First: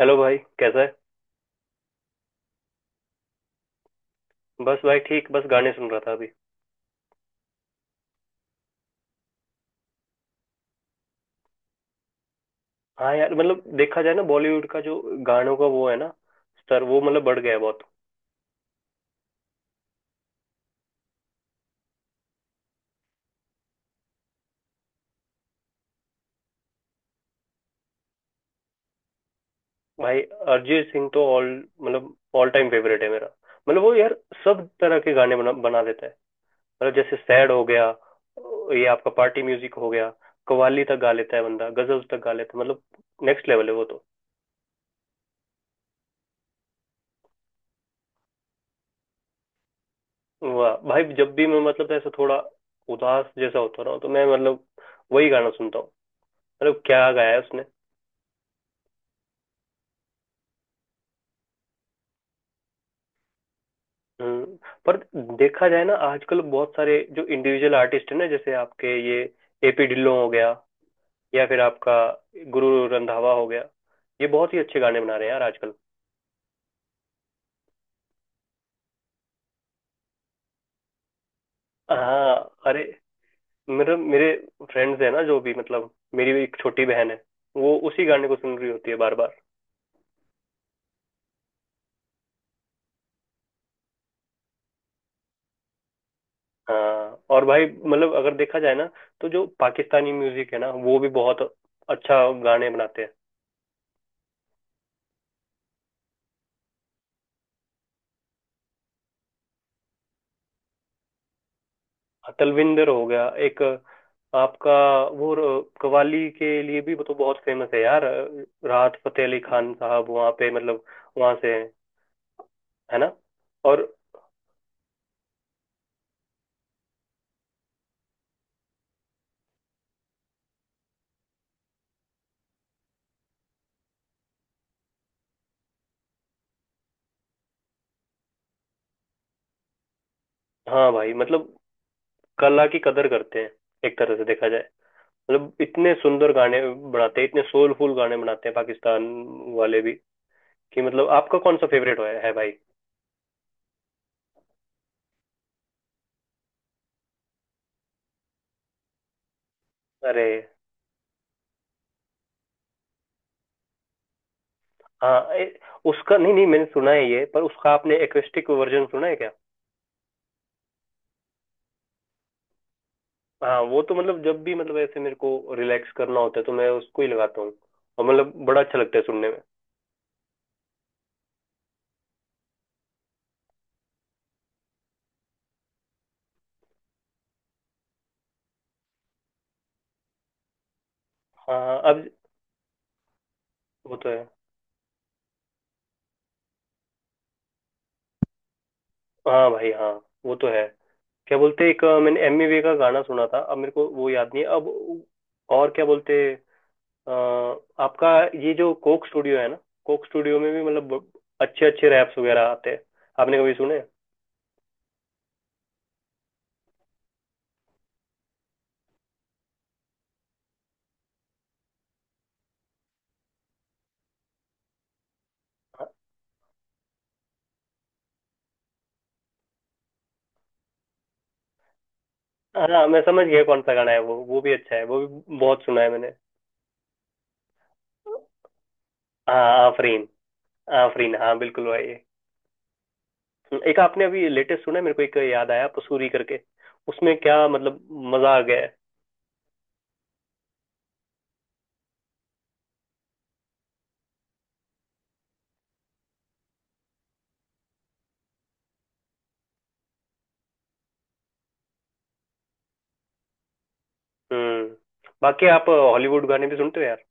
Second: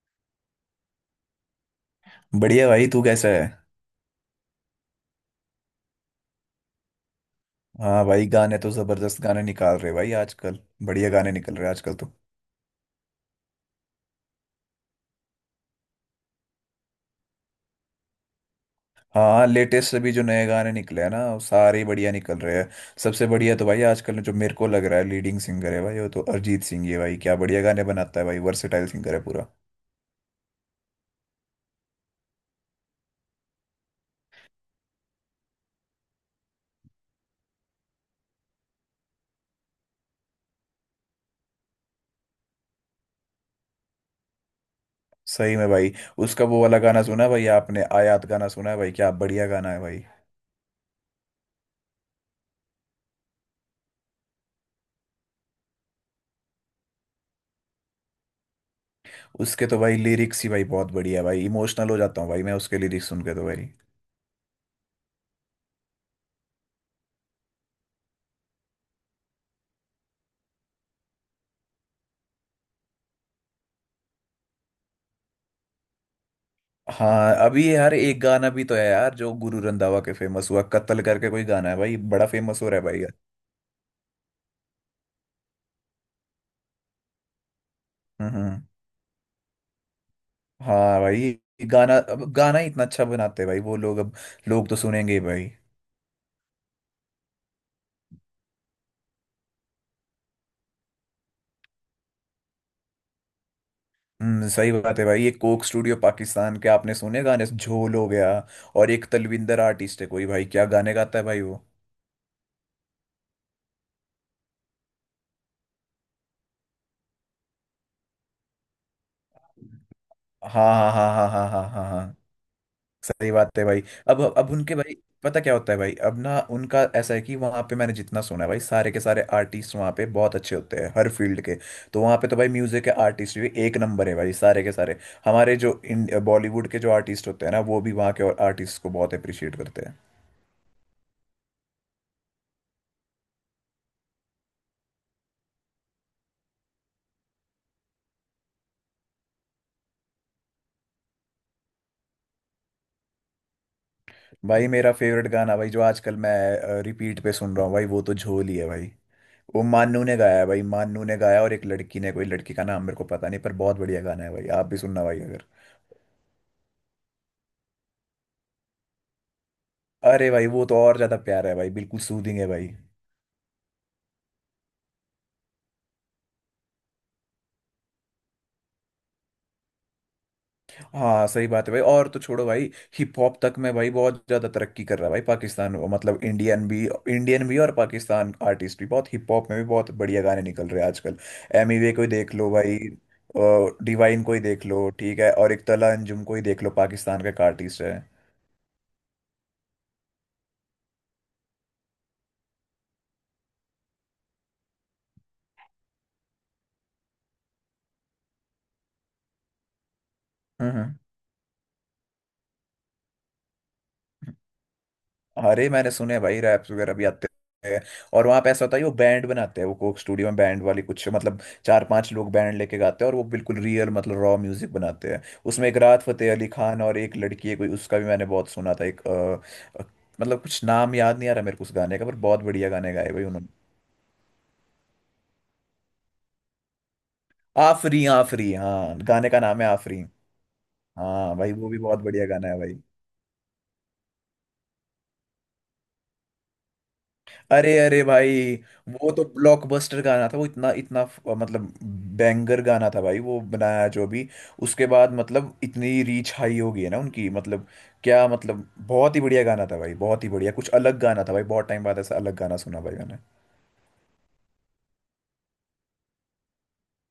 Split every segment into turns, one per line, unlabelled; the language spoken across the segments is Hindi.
हेलो भाई, कैसा है।
बढ़िया भाई, तू कैसा है।
बस भाई ठीक, बस गाने सुन रहा था अभी।
हाँ भाई, गाने तो जबरदस्त गाने निकाल रहे भाई आजकल। बढ़िया गाने निकल रहे हैं आजकल तो।
हाँ यार, मतलब देखा जाए ना बॉलीवुड का जो गानों का वो है ना, स्तर वो मतलब बढ़ गया है बहुत।
हाँ, लेटेस्ट अभी जो नए गाने निकले हैं ना, वो सारे ही बढ़िया निकल रहे हैं। सबसे बढ़िया तो भाई आजकल जो मेरे को लग रहा है लीडिंग सिंगर है भाई वो तो अरिजीत सिंह ही है भाई, क्या बढ़िया गाने बनाता है भाई, वर्सेटाइल सिंगर है पूरा।
भाई अरिजीत सिंह तो ऑल टाइम फेवरेट है मेरा। मतलब वो यार सब तरह के गाने बना बना देता है। मतलब जैसे सैड हो गया, ये आपका पार्टी म्यूजिक हो गया, कव्वाली तक गा लेता है बंदा, गजल तक गा लेता है, मतलब नेक्स्ट लेवल है वो तो।
सही में भाई। उसका वो वाला गाना सुना है भाई आपने, आयात गाना सुना है भाई, क्या बढ़िया गाना है भाई।
वाह भाई, जब भी मैं मतलब ऐसा थोड़ा उदास जैसा होता रहा हूँ तो मैं मतलब वही गाना सुनता हूँ। मतलब क्या गाया है उसने।
उसके तो भाई लिरिक्स ही भाई बहुत बढ़िया है भाई, इमोशनल हो जाता हूँ भाई मैं उसके लिरिक्स सुन के तो भाई।
हम्म। पर देखा जाए ना, आजकल बहुत सारे जो इंडिविजुअल आर्टिस्ट है ना, जैसे आपके ये एपी ढिल्लों हो गया, या फिर आपका गुरु रंधावा हो गया, ये बहुत ही अच्छे गाने बना रहे हैं यार आजकल।
हाँ अभी यार एक गाना भी तो है यार जो गुरु रंधावा के फेमस हुआ, कत्ल करके कोई गाना है भाई, बड़ा
हाँ।
फेमस हो रहा
अरे
है भाई यार।
मेरे मेरे फ्रेंड्स है ना जो भी, मतलब मेरी भी एक छोटी बहन है, वो उसी गाने
हम्म
को सुन
हम्म।
रही होती है बार बार।
हाँ भाई, ये गाना, अब गाना ही इतना अच्छा बनाते हैं भाई वो लोग, अब लोग तो सुनेंगे ही भाई।
हाँ और भाई, मतलब अगर देखा जाए ना तो जो पाकिस्तानी म्यूजिक है ना, वो भी बहुत अच्छा गाने बनाते हैं।
हम्म, सही बात है भाई, ये कोक स्टूडियो पाकिस्तान के आपने सुने गाने, झोल हो गया। और एक तलविंदर आर्टिस्ट है कोई भाई, क्या गाने गाता है भाई वो।
तलविंदर हो गया एक, आपका कव्वाली के लिए भी वो तो बहुत फेमस है यार, राहत फतेह अली खान साहब वहाँ पे,
हाँ
मतलब
हाँ हाँ हाँ
वहाँ
हाँ
से
हाँ
हैं,
हाँ हाँ।
है ना।
सही बात है भाई।
और
अब उनके भाई, पता क्या होता है भाई, अब ना उनका ऐसा है कि वहाँ पे मैंने जितना सुना है भाई, सारे के सारे आर्टिस्ट वहाँ पे बहुत अच्छे होते हैं हर फील्ड के। तो वहाँ पे तो भाई म्यूजिक के आर्टिस्ट भी एक नंबर है भाई, सारे के सारे। हमारे जो इन बॉलीवुड के जो आर्टिस्ट होते हैं ना, वो भी वहाँ के और आर्टिस्ट को बहुत अप्रिशिएट करते हैं।
हाँ भाई, मतलब कला की कदर करते हैं एक तरह से देखा जाए, मतलब इतने सुंदर गाने बनाते हैं, इतने सोलफुल गाने बनाते हैं पाकिस्तान वाले भी, कि मतलब आपका कौन सा फेवरेट है भाई।
भाई मेरा फेवरेट गाना भाई जो आजकल मैं रिपीट पे सुन रहा हूँ भाई, वो तो झोल ही है भाई। वो मान्नू ने
अरे
गाया है भाई, मान्नू ने गाया और एक लड़की ने, कोई लड़की का नाम मेरे को पता नहीं, पर बहुत बढ़िया गाना है भाई, आप भी सुनना भाई
हाँ,
अगर।
उसका, नहीं नहीं, मैंने सुना है ये, पर उसका आपने एक्वेस्टिक वर्जन सुना है क्या।
अरे भाई वो तो और ज्यादा प्यार है भाई, बिल्कुल सूदिंग है भाई।
हाँ वो तो मतलब जब भी मतलब ऐसे मेरे को रिलैक्स करना होता है तो मैं उसको ही लगाता हूँ, और मतलब बड़ा अच्छा लगता है सुनने में।
हाँ सही बात है भाई, और तो छोड़ो भाई। हिप हॉप तक में भाई बहुत ज्यादा तरक्की कर रहा है भाई पाकिस्तान, मतलब इंडियन भी। इंडियन भी और पाकिस्तान आर्टिस्ट भी, बहुत हिप हॉप में भी बहुत बढ़िया गाने निकल रहे हैं आजकल।
हाँ
एमी
हाँ,
वे को
अब
ही देख लो भाई।
वो तो
डिवाइन
है।
को ही देख लो, ठीक है, और एक तला अंजुम को ही देख लो, पाकिस्तान का एक आर्टिस्ट है।
हाँ भाई, हाँ, वो तो है। क्या बोलते हैं, एक मैंने एमी वे का गाना सुना था, अब मेरे को वो याद नहीं है अब। और क्या बोलते हैं, अ, आपका ये जो कोक स्टूडियो है ना, कोक स्टूडियो में भी
हम्म हम्म,
मतलब अच्छे अच्छे रैप्स वगैरह आते हैं, आपने कभी सुने।
अरे, मैंने सुने हैं भाई, रैप्स वगैरह भी आते हैं। और वहाँ पे ऐसा होता है वो बैंड बनाते हैं, वो कोक स्टूडियो में बैंड वाली कुछ मतलब चार पांच लोग बैंड लेके गाते हैं, और वो बिल्कुल रियल मतलब रॉ म्यूजिक बनाते हैं, उसमें एक राहत फतेह अली खान और एक लड़की है कोई, उसका भी मैंने बहुत सुना था, एक मतलब कुछ नाम याद नहीं आ रहा मेरे को उस गाने का, पर बहुत बढ़िया
हाँ
गाने
मैं
गाए
समझ
भाई
गया
उन्होंने।
कौन सा गाना है वो भी अच्छा है, वो भी बहुत सुना है मैंने।
आफरी आफरी, हाँ गाने का नाम
हाँ
है आफरी।
आफरीन। आफरीन हाँ,
हाँ भाई
बिल्कुल
वो भी
भाई।
बहुत बढ़िया गाना है भाई।
एक आपने अभी लेटेस्ट सुना है, मेरे को एक याद आया पसूरी करके, उसमें क्या
अरे
मतलब
अरे
मजा आ
भाई,
गया है।
वो तो ब्लॉकबस्टर गाना था, वो इतना इतना मतलब बैंगर गाना था भाई वो, बनाया जो भी, उसके बाद मतलब इतनी रीच हाई हो गई है ना उनकी, मतलब क्या, मतलब बहुत ही बढ़िया गाना था भाई, बहुत ही बढ़िया, कुछ अलग गाना था भाई, बहुत टाइम बाद ऐसा अलग गाना सुना भाई मैंने।
हम्म। बाकी आप हॉलीवुड गाने भी सुनते हो यार।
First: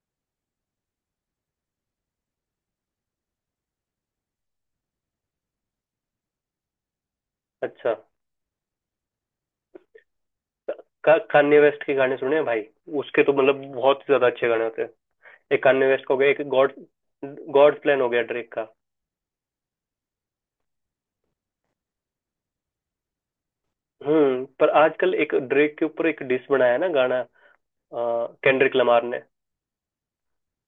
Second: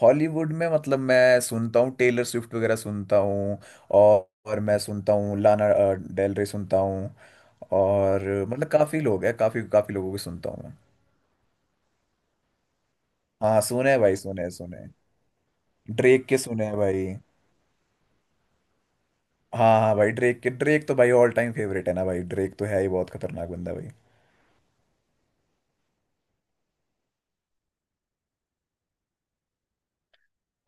हॉलीवुड में मतलब मैं सुनता हूँ, टेलर स्विफ्ट वगैरह सुनता हूँ। और मैं सुनता हूँ लाना डेल रे सुनता हूँ।
अच्छा।
और मतलब काफ़ी लोग हैं, काफ़ी काफ़ी लोगों को सुनता हूँ मैं।
कान्ये वेस्ट के गाने सुने हैं भाई, उसके तो
हाँ
मतलब
सुने
बहुत
हैं
ही
भाई,
ज्यादा
सुने
अच्छे
हैं,
गाने
सुने
होते हैं।
हैं।
एक कान्ये वेस्ट का हो
ड्रेक
गया,
के
एक
सुने
गॉड
हैं भाई।
गॉड प्लान हो गया ड्रेक का।
हाँ हाँ भाई, ड्रेक के, ड्रेक तो भाई ऑल टाइम फेवरेट है ना भाई, ड्रेक तो है ही बहुत खतरनाक बंदा भाई।
हम्म। पर आजकल एक ड्रेक के ऊपर एक डिस बनाया है ना गाना, केंड्रिक लमार ने।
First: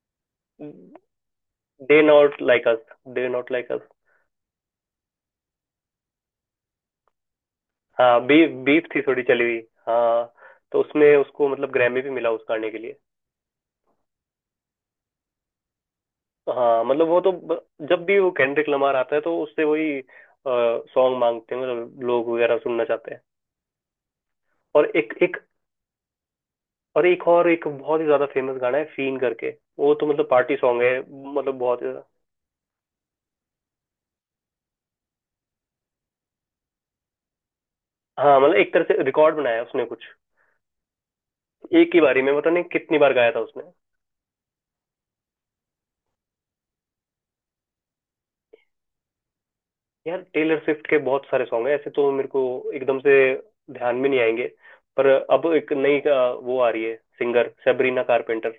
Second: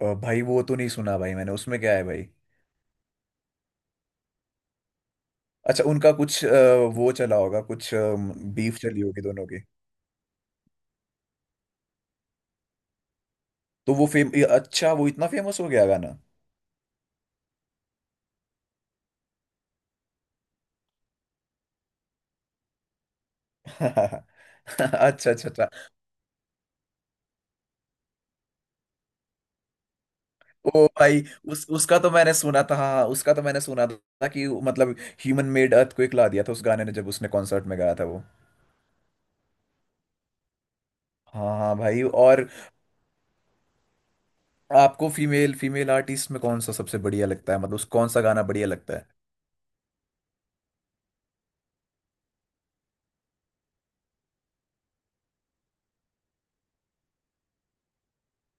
भाई वो तो नहीं सुना भाई मैंने, उसमें क्या
दे
है भाई।
Not like us, they not like us.
अच्छा, उनका कुछ वो चला होगा, कुछ
हाँ, बीफ
बीफ
बीफ
चली
थी
होगी
थोड़ी चली
दोनों
हुई।
की।
हाँ, तो उसमें उसको मतलब ग्रैमी भी मिला उस गाने के लिए।
तो वो फेम, ये अच्छा, वो इतना फेमस हो गया गाना।
हाँ मतलब जब भी वो केंड्रिक लमार आता है तो उससे वही सॉन्ग मांगते हैं, मतलब लोग वगैरह सुनना चाहते हैं।
अच्छा
और एक
अच्छा
एक
अच्छा।
और एक और एक बहुत ही ज्यादा फेमस गाना है, फीन करके। वो तो मतलब पार्टी सॉन्ग
ओ
है।
भाई,
मतलब
उस
बहुत ही-
उसका
ज्यादा-
तो मैंने सुना था, हाँ हाँ, उसका तो मैंने सुना था कि मतलब ह्यूमन मेड अर्थक्वेक ला दिया था उस गाने ने जब उसने कॉन्सर्ट में गाया था वो।
हाँ मतलब एक तरह से रिकॉर्ड बनाया है उसने कुछ,
हाँ हाँ
एक ही
भाई।
बारी में
और
पता नहीं कितनी बार गाया था उसने।
आपको फीमेल फीमेल आर्टिस्ट में कौन सा सबसे बढ़िया लगता है, मतलब उस कौन सा गाना बढ़िया लगता है।
यार टेलर स्विफ्ट के बहुत सारे सॉन्ग हैं, ऐसे तो मेरे को एकदम से ध्यान में नहीं आएंगे। पर अब एक नई वो आ रही है सिंगर, सेबरीना कारपेंटर,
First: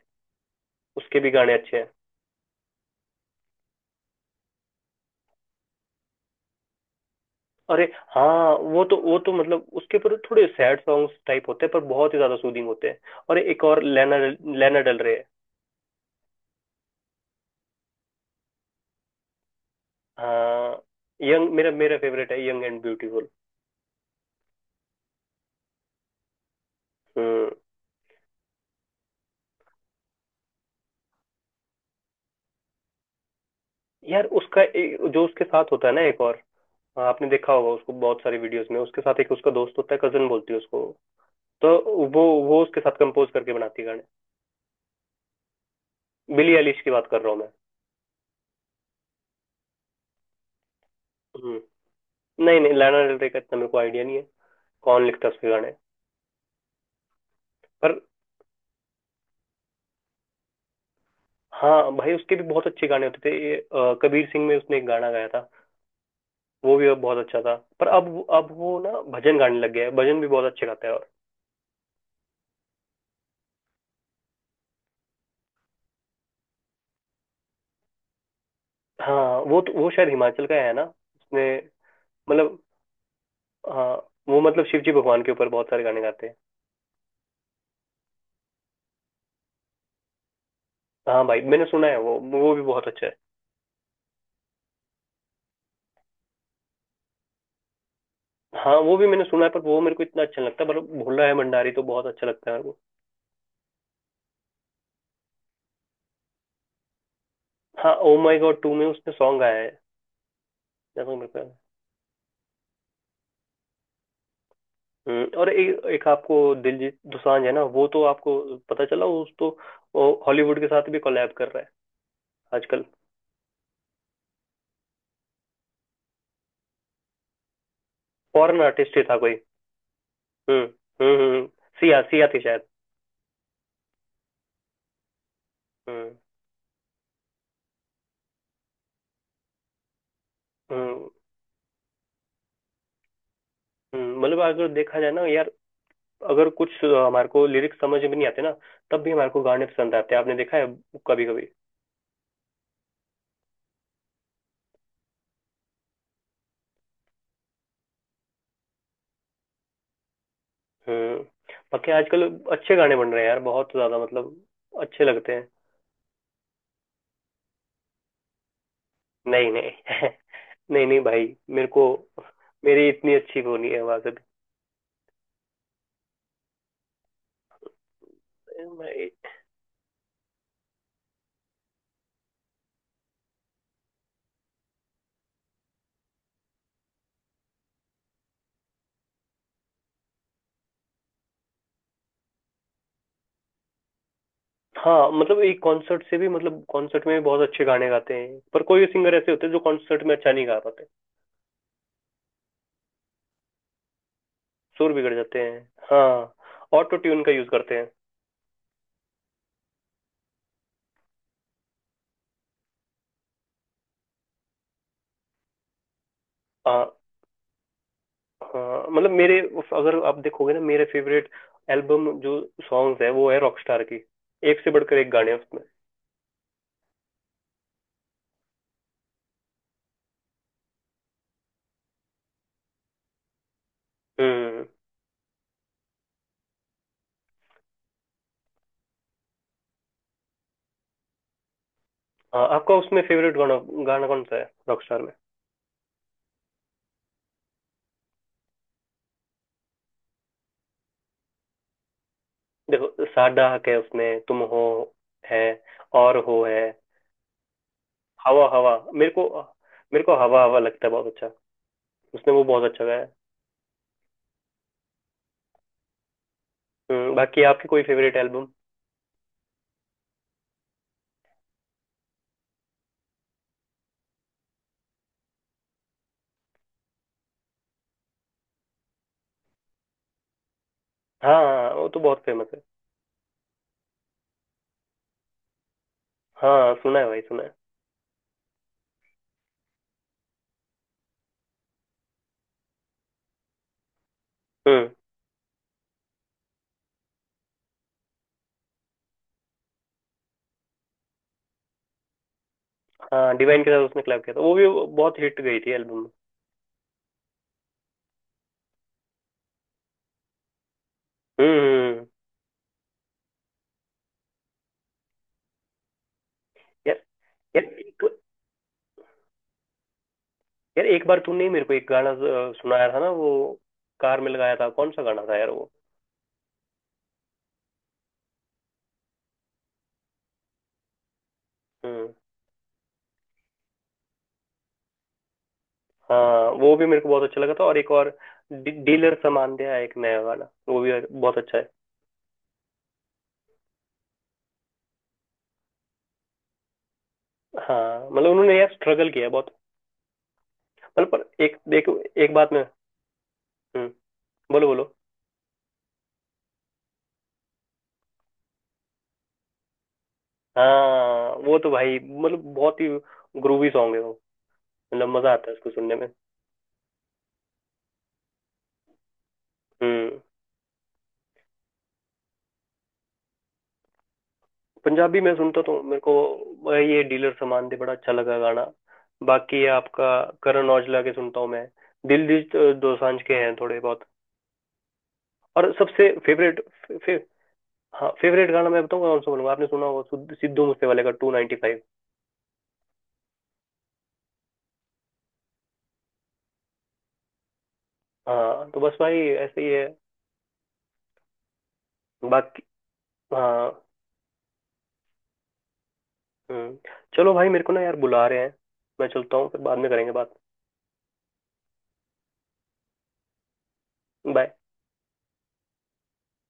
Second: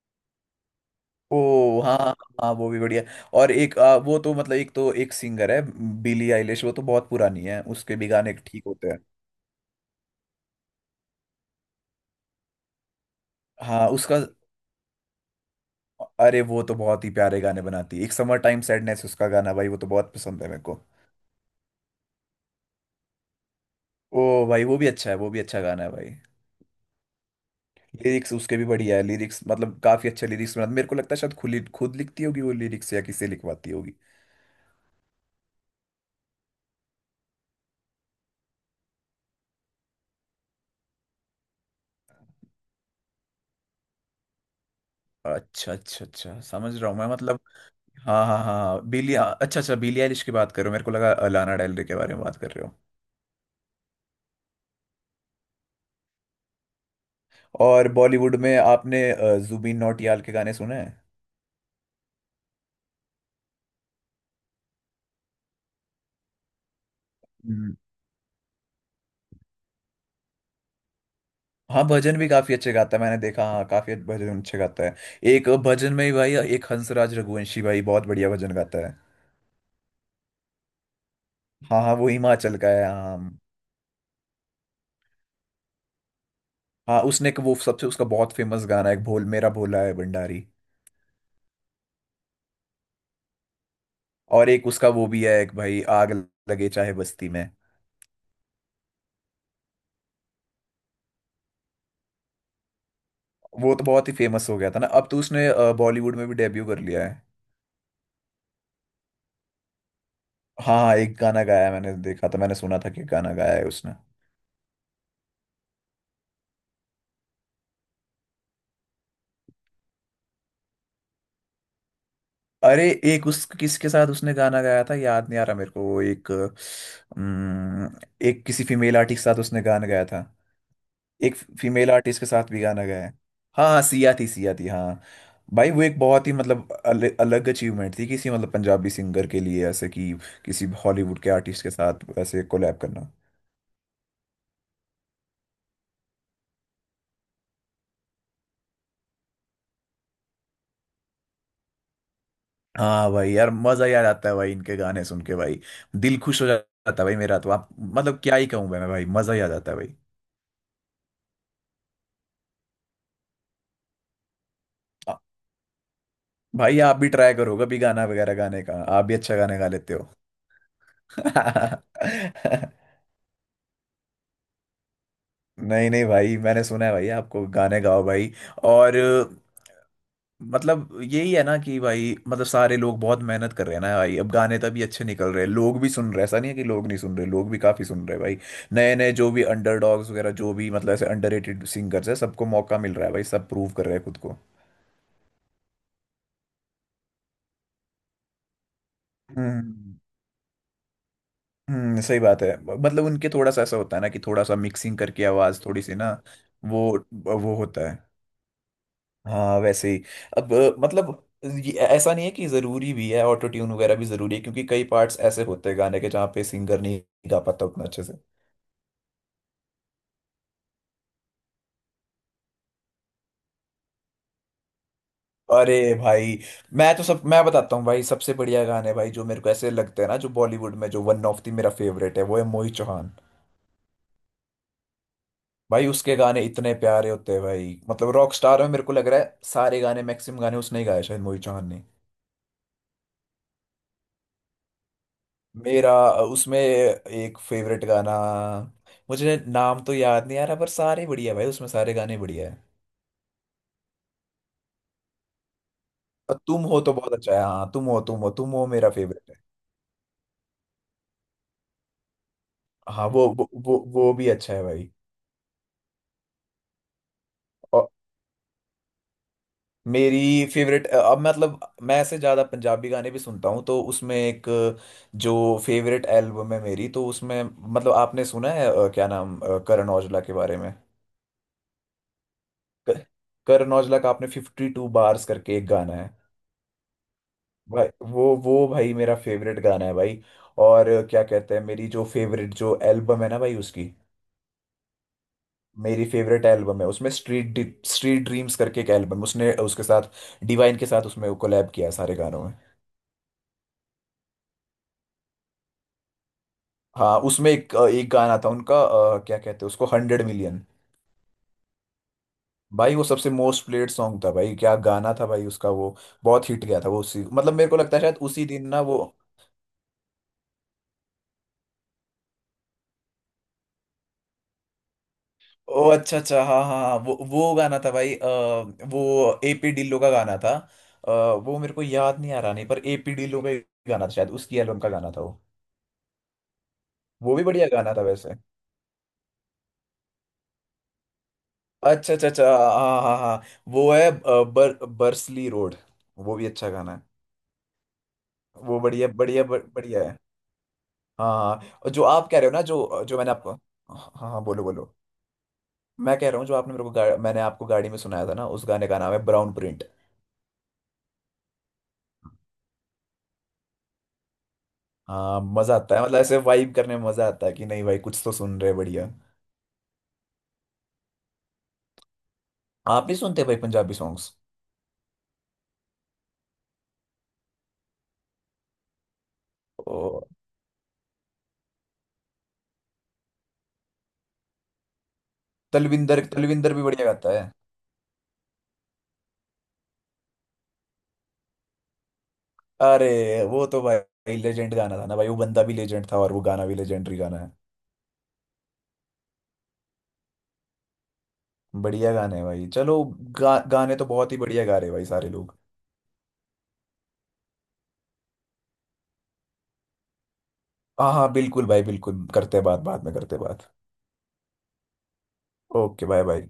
उसके भी
ओ
गाने अच्छे हैं।
हाँ हाँ। हाँ, वो भी बढ़िया। और एक वो तो मतलब, एक तो एक सिंगर है, बिली आइलिश, वो तो बहुत पुरानी है,
अरे
उसके भी गाने
हाँ,
ठीक
वो
होते
तो
हैं।
वो तो मतलब उसके ऊपर थोड़े सैड सॉन्ग्स टाइप होते हैं, पर बहुत ही ज्यादा सूदिंग होते हैं। और एक और
हाँ उसका।
लैना, लैना डल रहे।
अरे वो तो बहुत ही प्यारे गाने बनाती है, एक समर टाइम सैडनेस उसका गाना भाई, वो तो बहुत पसंद है मेरे
हाँ,
को।
यंग, मेरा मेरा फेवरेट है, यंग एंड ब्यूटीफुल।
ओ भाई वो भी अच्छा है, वो भी अच्छा गाना है भाई।
हम्म।
लिरिक्स उसके भी बढ़िया है, लिरिक्स मतलब काफी अच्छे लिरिक्स बनाती, मेरे को लगता है शायद खुद खुद लिखती होगी वो लिरिक्स या किसी लिखवाती होगी।
यार उसका एक, जो उसके साथ होता है ना एक और, हाँ, आपने देखा होगा उसको बहुत सारी वीडियोस में, उसके साथ एक उसका दोस्त होता है, कजन बोलती है उसको। तो वो वो उसके साथ कंपोज करके बनाती है गाने।
अच्छा अच्छा अच्छा,
बिली
समझ
एलिश
रहा
की
हूँ मैं
बात कर रहा हूँ
मतलब।
मैं।
हाँ हाँ हाँ हाँ, बिली, अच्छा अच्छा, बिली आइलिश की बात करो, मेरे को लगा लाना डेल
हम्म।
रे के बारे में बात कर
नहीं
रहे हो।
नहीं, लैना डेल रे का इतना मेरे को आइडिया नहीं है, कौन लिखता है उसके गाने।
और
पर
बॉलीवुड में आपने जुबिन नौटियाल के गाने सुने हैं।
हाँ भाई, उसके भी बहुत अच्छे गाने होते थे ये, कबीर सिंह में उसने एक गाना गाया था, वो भी अब बहुत अच्छा था।
हम्म,
पर अब वो ना भजन गाने लग गया है, भजन भी बहुत अच्छे गाता है, और
हाँ, भजन भी काफी अच्छे गाता है मैंने देखा, हाँ काफी भजन अच्छे गाता है। एक भजन में ही भाई, एक हंसराज रघुवंशी भाई बहुत बढ़िया भजन गाता है।
हाँ वो तो वो शायद हिमाचल का है ना उसने।
हाँ हाँ वो हिमाचल
मतलब,
का है, हाँ।
हाँ, वो मतलब शिव जी भगवान के ऊपर बहुत सारे गाने गाते हैं।
हाँ, उसने एक, वो सबसे उसका बहुत फेमस गाना है एक, भोल मेरा भोला है भंडारी।
हाँ भाई मैंने सुना है, वो भी बहुत अच्छा है।
और एक उसका वो भी है एक भाई, आग लगे चाहे बस्ती में।
हाँ वो भी मैंने सुना है, पर वो मेरे को इतना अच्छा नहीं लगता, पर भोला है भंडारी तो बहुत अच्छा लगता है मेरे को।
वो तो बहुत ही फेमस हो गया था ना, अब तो उसने बॉलीवुड में भी डेब्यू कर लिया है।
हाँ, ओ माई गॉड 2 में उसने सॉन्ग गाया है।
हाँ हाँ,
जैसा
एक
मेरे को,
गाना गाया है मैंने देखा था, मैंने सुना था कि गाना गाया है उसने।
और एक आपको दिलजीत दोसांझ है ना, वो तो आपको पता चला उस तो वो हॉलीवुड के साथ भी कोलैब कर रहा है
अरे,
आजकल।
एक, उस किसके साथ उसने गाना गाया था याद नहीं आ रहा मेरे को, वो एक एक
फॉरेन
किसी
आर्टिस्ट
फीमेल
ही था
आर्टिस्ट के
कोई।
साथ उसने गाना गाया था,
हम्म हम्म हम्म,
एक
हम्म,
फीमेल
सिया,
आर्टिस्ट के
सिया थी
साथ भी
शायद।
गाना गाया है। हाँ हाँ सिया थी, सिया थी हाँ। भाई वो एक
हम्म
बहुत ही मतलब अलग अचीवमेंट थी किसी मतलब पंजाबी सिंगर के लिए ऐसे कि किसी
हम्म
हॉलीवुड के आर्टिस्ट के साथ ऐसे कोलैब करना।
हम्म। मतलब अगर देखा जाए ना यार, अगर कुछ हमारे को लिरिक्स समझ में नहीं आते ना, तब भी हमारे को गाने पसंद आते हैं, आपने देखा है कभी कभी।
हाँ भाई यार, मजा याद आता है भाई इनके गाने सुन के भाई, दिल खुश हो जाता है भाई मेरा तो, आप मतलब क्या ही कहूँ मैं भाई मजा ही आ जाता है भाई।
हम्म। बाकी आजकल अच्छे गाने बन रहे हैं यार, बहुत ज्यादा मतलब अच्छे लगते हैं।
भाई आप भी ट्राई करो कभी गाना वगैरह गाने का, आप भी अच्छा
नहीं
गाने गा
नहीं
लेते हो।
नहीं नहीं भाई, मेरे को मेरी इतनी अच्छी वो नहीं है आवाज।
नहीं नहीं भाई, मैंने सुना है भाई आपको, गाने गाओ भाई। और मतलब यही है ना कि भाई, मतलब सारे लोग बहुत मेहनत कर रहे हैं ना भाई, अब गाने तभी अच्छे निकल रहे हैं, लोग भी सुन रहे हैं, ऐसा नहीं है कि लोग नहीं सुन रहे, लोग भी काफी सुन रहे हैं भाई। नए नए जो भी अंडरडॉग्स वगैरह, जो भी मतलब ऐसे अंडररेटेड सिंगर्स है, सबको मौका मिल रहा है भाई, सब प्रूव कर रहे हैं खुद को।
हाँ मतलब एक कॉन्सर्ट से भी, मतलब कॉन्सर्ट में भी बहुत अच्छे गाने गाते हैं, पर कोई सिंगर ऐसे होते हैं जो
हम्म
कॉन्सर्ट में अच्छा नहीं गा पाते,
सही बात है, मतलब उनके थोड़ा सा ऐसा होता है ना कि थोड़ा सा
सुर
मिक्सिंग
बिगड़
करके
जाते हैं।
आवाज थोड़ी सी ना।
हाँ,
वो
ऑटो ट्यून का यूज
वो
करते हैं।
होता है, हाँ वैसे ही। अब मतलब ये ऐसा नहीं है कि जरूरी भी है, ऑटो ट्यून वगैरह भी जरूरी है क्योंकि कई पार्ट्स ऐसे होते हैं गाने के जहाँ पे सिंगर
हाँ।
नहीं गा पाता उतना अच्छे से।
हाँ मतलब मेरे, अगर आप देखोगे ना, मेरे फेवरेट एल्बम जो सॉन्ग्स है वो है रॉकस्टार की, एक से बढ़कर एक गाने हैं उसमें।
अरे भाई, मैं तो सब, मैं बताता हूँ भाई सबसे बढ़िया गाने भाई जो मेरे को ऐसे लगते हैं ना, जो बॉलीवुड में जो वन ऑफ दी, मेरा फेवरेट है वो है मोहित चौहान।
हम्म।
भाई उसके गाने इतने प्यारे होते हैं भाई, मतलब रॉक स्टार में मेरे को लग रहा है सारे गाने, मैक्सिमम गाने उसने ही गाए शायद मोहित चौहान ने।
हाँ आपका उसमें फेवरेट गाना गाना कौन सा है, रॉकस्टार में।
मेरा उसमें एक फेवरेट गाना, मुझे नाम तो याद नहीं आ रहा, पर सारे बढ़िया भाई, उसमें सारे गाने बढ़िया है।
देखो साडा हक है उसमें, तुम हो है, और
और
हो है।
तुम हो तो बहुत अच्छा है, हाँ तुम हो, तुम हो,
हवा
तुम हो
हवा,
मेरा
मेरे को
फेवरेट है।
मेरे को हवा हवा लगता है बहुत अच्छा, उसने वो बहुत अच्छा गाया
हाँ
है।
वो भी अच्छा है भाई।
हम्म। बाकी आपकी कोई
और
फेवरेट एल्बम।
मेरी फेवरेट, अब मतलब मैं ऐसे ज़्यादा पंजाबी गाने भी सुनता हूँ, तो उसमें एक, जो फेवरेट एल्बम है मेरी, तो उसमें मतलब आपने सुना है क्या नाम करण औजला के बारे में।
हाँ हाँ, वो तो बहुत फेमस है।
क- करण औजला का आपने 52 Bars करके एक गाना है।
हाँ सुना है भाई, सुना है।
भाई वो भाई मेरा फेवरेट गाना है भाई। और क्या कहते हैं, मेरी जो फेवरेट जो एल्बम है ना भाई उसकी,
हम्म।
मेरी फेवरेट एल्बम है उसमें, स्ट्रीट स्ट्रीट ड्रीम्स करके एक एल्बम उसने, उसके साथ डिवाइन के साथ उसमें कोलैब किया है सारे गानों में।
हाँ, डिवाइन के साथ उसने collab किया था, वो भी बहुत हिट गई थी एल्बम।
हाँ उसमें एक एक गाना था उनका क्या कहते हैं उसको, 100 Million।
हम्म। हम्म,
भाई वो सबसे मोस्ट प्लेड सॉन्ग था भाई, क्या गाना था भाई उसका वो, बहुत हिट गया था
यार,
वो उसी, मतलब
यार
मेरे को लगता है
एक,
शायद उसी दिन ना वो।
यार एक बार तूने ही मेरे को एक गाना सुनाया था ना वो, कार में लगाया था, कौन सा गाना था यार वो।
ओ अच्छा अच्छा, हाँ हाँ हाँ, वो गाना था भाई वो एपी ढिल्लो का गाना था। अ, वो मेरे को
हम्म।
याद नहीं आ रहा, नहीं पर एपी ढिल्लो का एक गाना था, शायद उसकी एल्बम का गाना था वो।
हाँ वो भी मेरे को बहुत
वो
अच्छा
भी
लगा था।
बढ़िया
और एक
गाना था
और
वैसे।
डीलर सामान दिया है, एक नया गाना, वो भी बहुत अच्छा है।
अच्छा अच्छा अच्छा, हाँ हाँ हाँ, वो है बर्सली रोड, वो भी अच्छा गाना है।
हाँ मतलब उन्होंने यार
वो बढ़िया
स्ट्रगल किया है
बढ़िया
बहुत,
बढ़िया है।
मतलब
हाँ
पर एक
हाँ, हाँ। और
देखो,
जो आप
एक
कह रहे
बात
हो ना,
में,
जो जो मैंने आपको,
हम्म,
हाँ हाँ हाँ, बोलो
बोलो बोलो।
बोलो, मैं कह रहा हूँ, जो आपने मेरे को मैंने आपको गाड़ी में सुनाया था ना, उस गाने का नाम है ब्राउन प्रिंट।
हाँ वो तो भाई मतलब बहुत ही ग्रूवी सॉन्ग है वो, मतलब मजा
हाँ
आता है उसको
मजा
सुनने
आता है,
में।
मतलब ऐसे वाइब करने में मजा आता है कि नहीं भाई, कुछ तो सुन रहे बढ़िया।
हम्म।
आप भी सुनते हैं भाई पंजाबी सॉन्ग्स।
पंजाबी मैं सुनता तो मेरे को ये डीलर सामान दे बड़ा अच्छा लगा गाना, बाकी आपका
ओ,
करण औजला के सुनता हूँ मैं, दिलजीत दोसांझ के हैं थोड़े बहुत, और सबसे
तलविंदर,
फेवरेट
तलविंदर भी
फे,
बढ़िया
फे,
गाता है।
हाँ फेवरेट गाना मैं बताऊँ कौन सा बोलूंगा, आपने सुना होगा सिद्धू, सिद्धू मूसे वाले का 295।
अरे वो तो भाई लेजेंड गाना था ना भाई, वो बंदा भी लेजेंड था और वो गाना भी लेजेंडरी गाना है।
हाँ तो बस भाई ऐसे ही है।
बढ़िया गाना है
बाकी,
भाई, चलो,
हाँ,
गाने तो बहुत ही बढ़िया गा रहे हैं भाई सारे लोग।
हम्म, चलो भाई मेरे को ना यार बुला रहे हैं, मैं चलता हूँ, फिर बाद में करेंगे बात।
हाँ हाँ बिल्कुल भाई, बिल्कुल करते हैं बात, बाद में करते हैं बात।
बाय।
Okay, bye bye.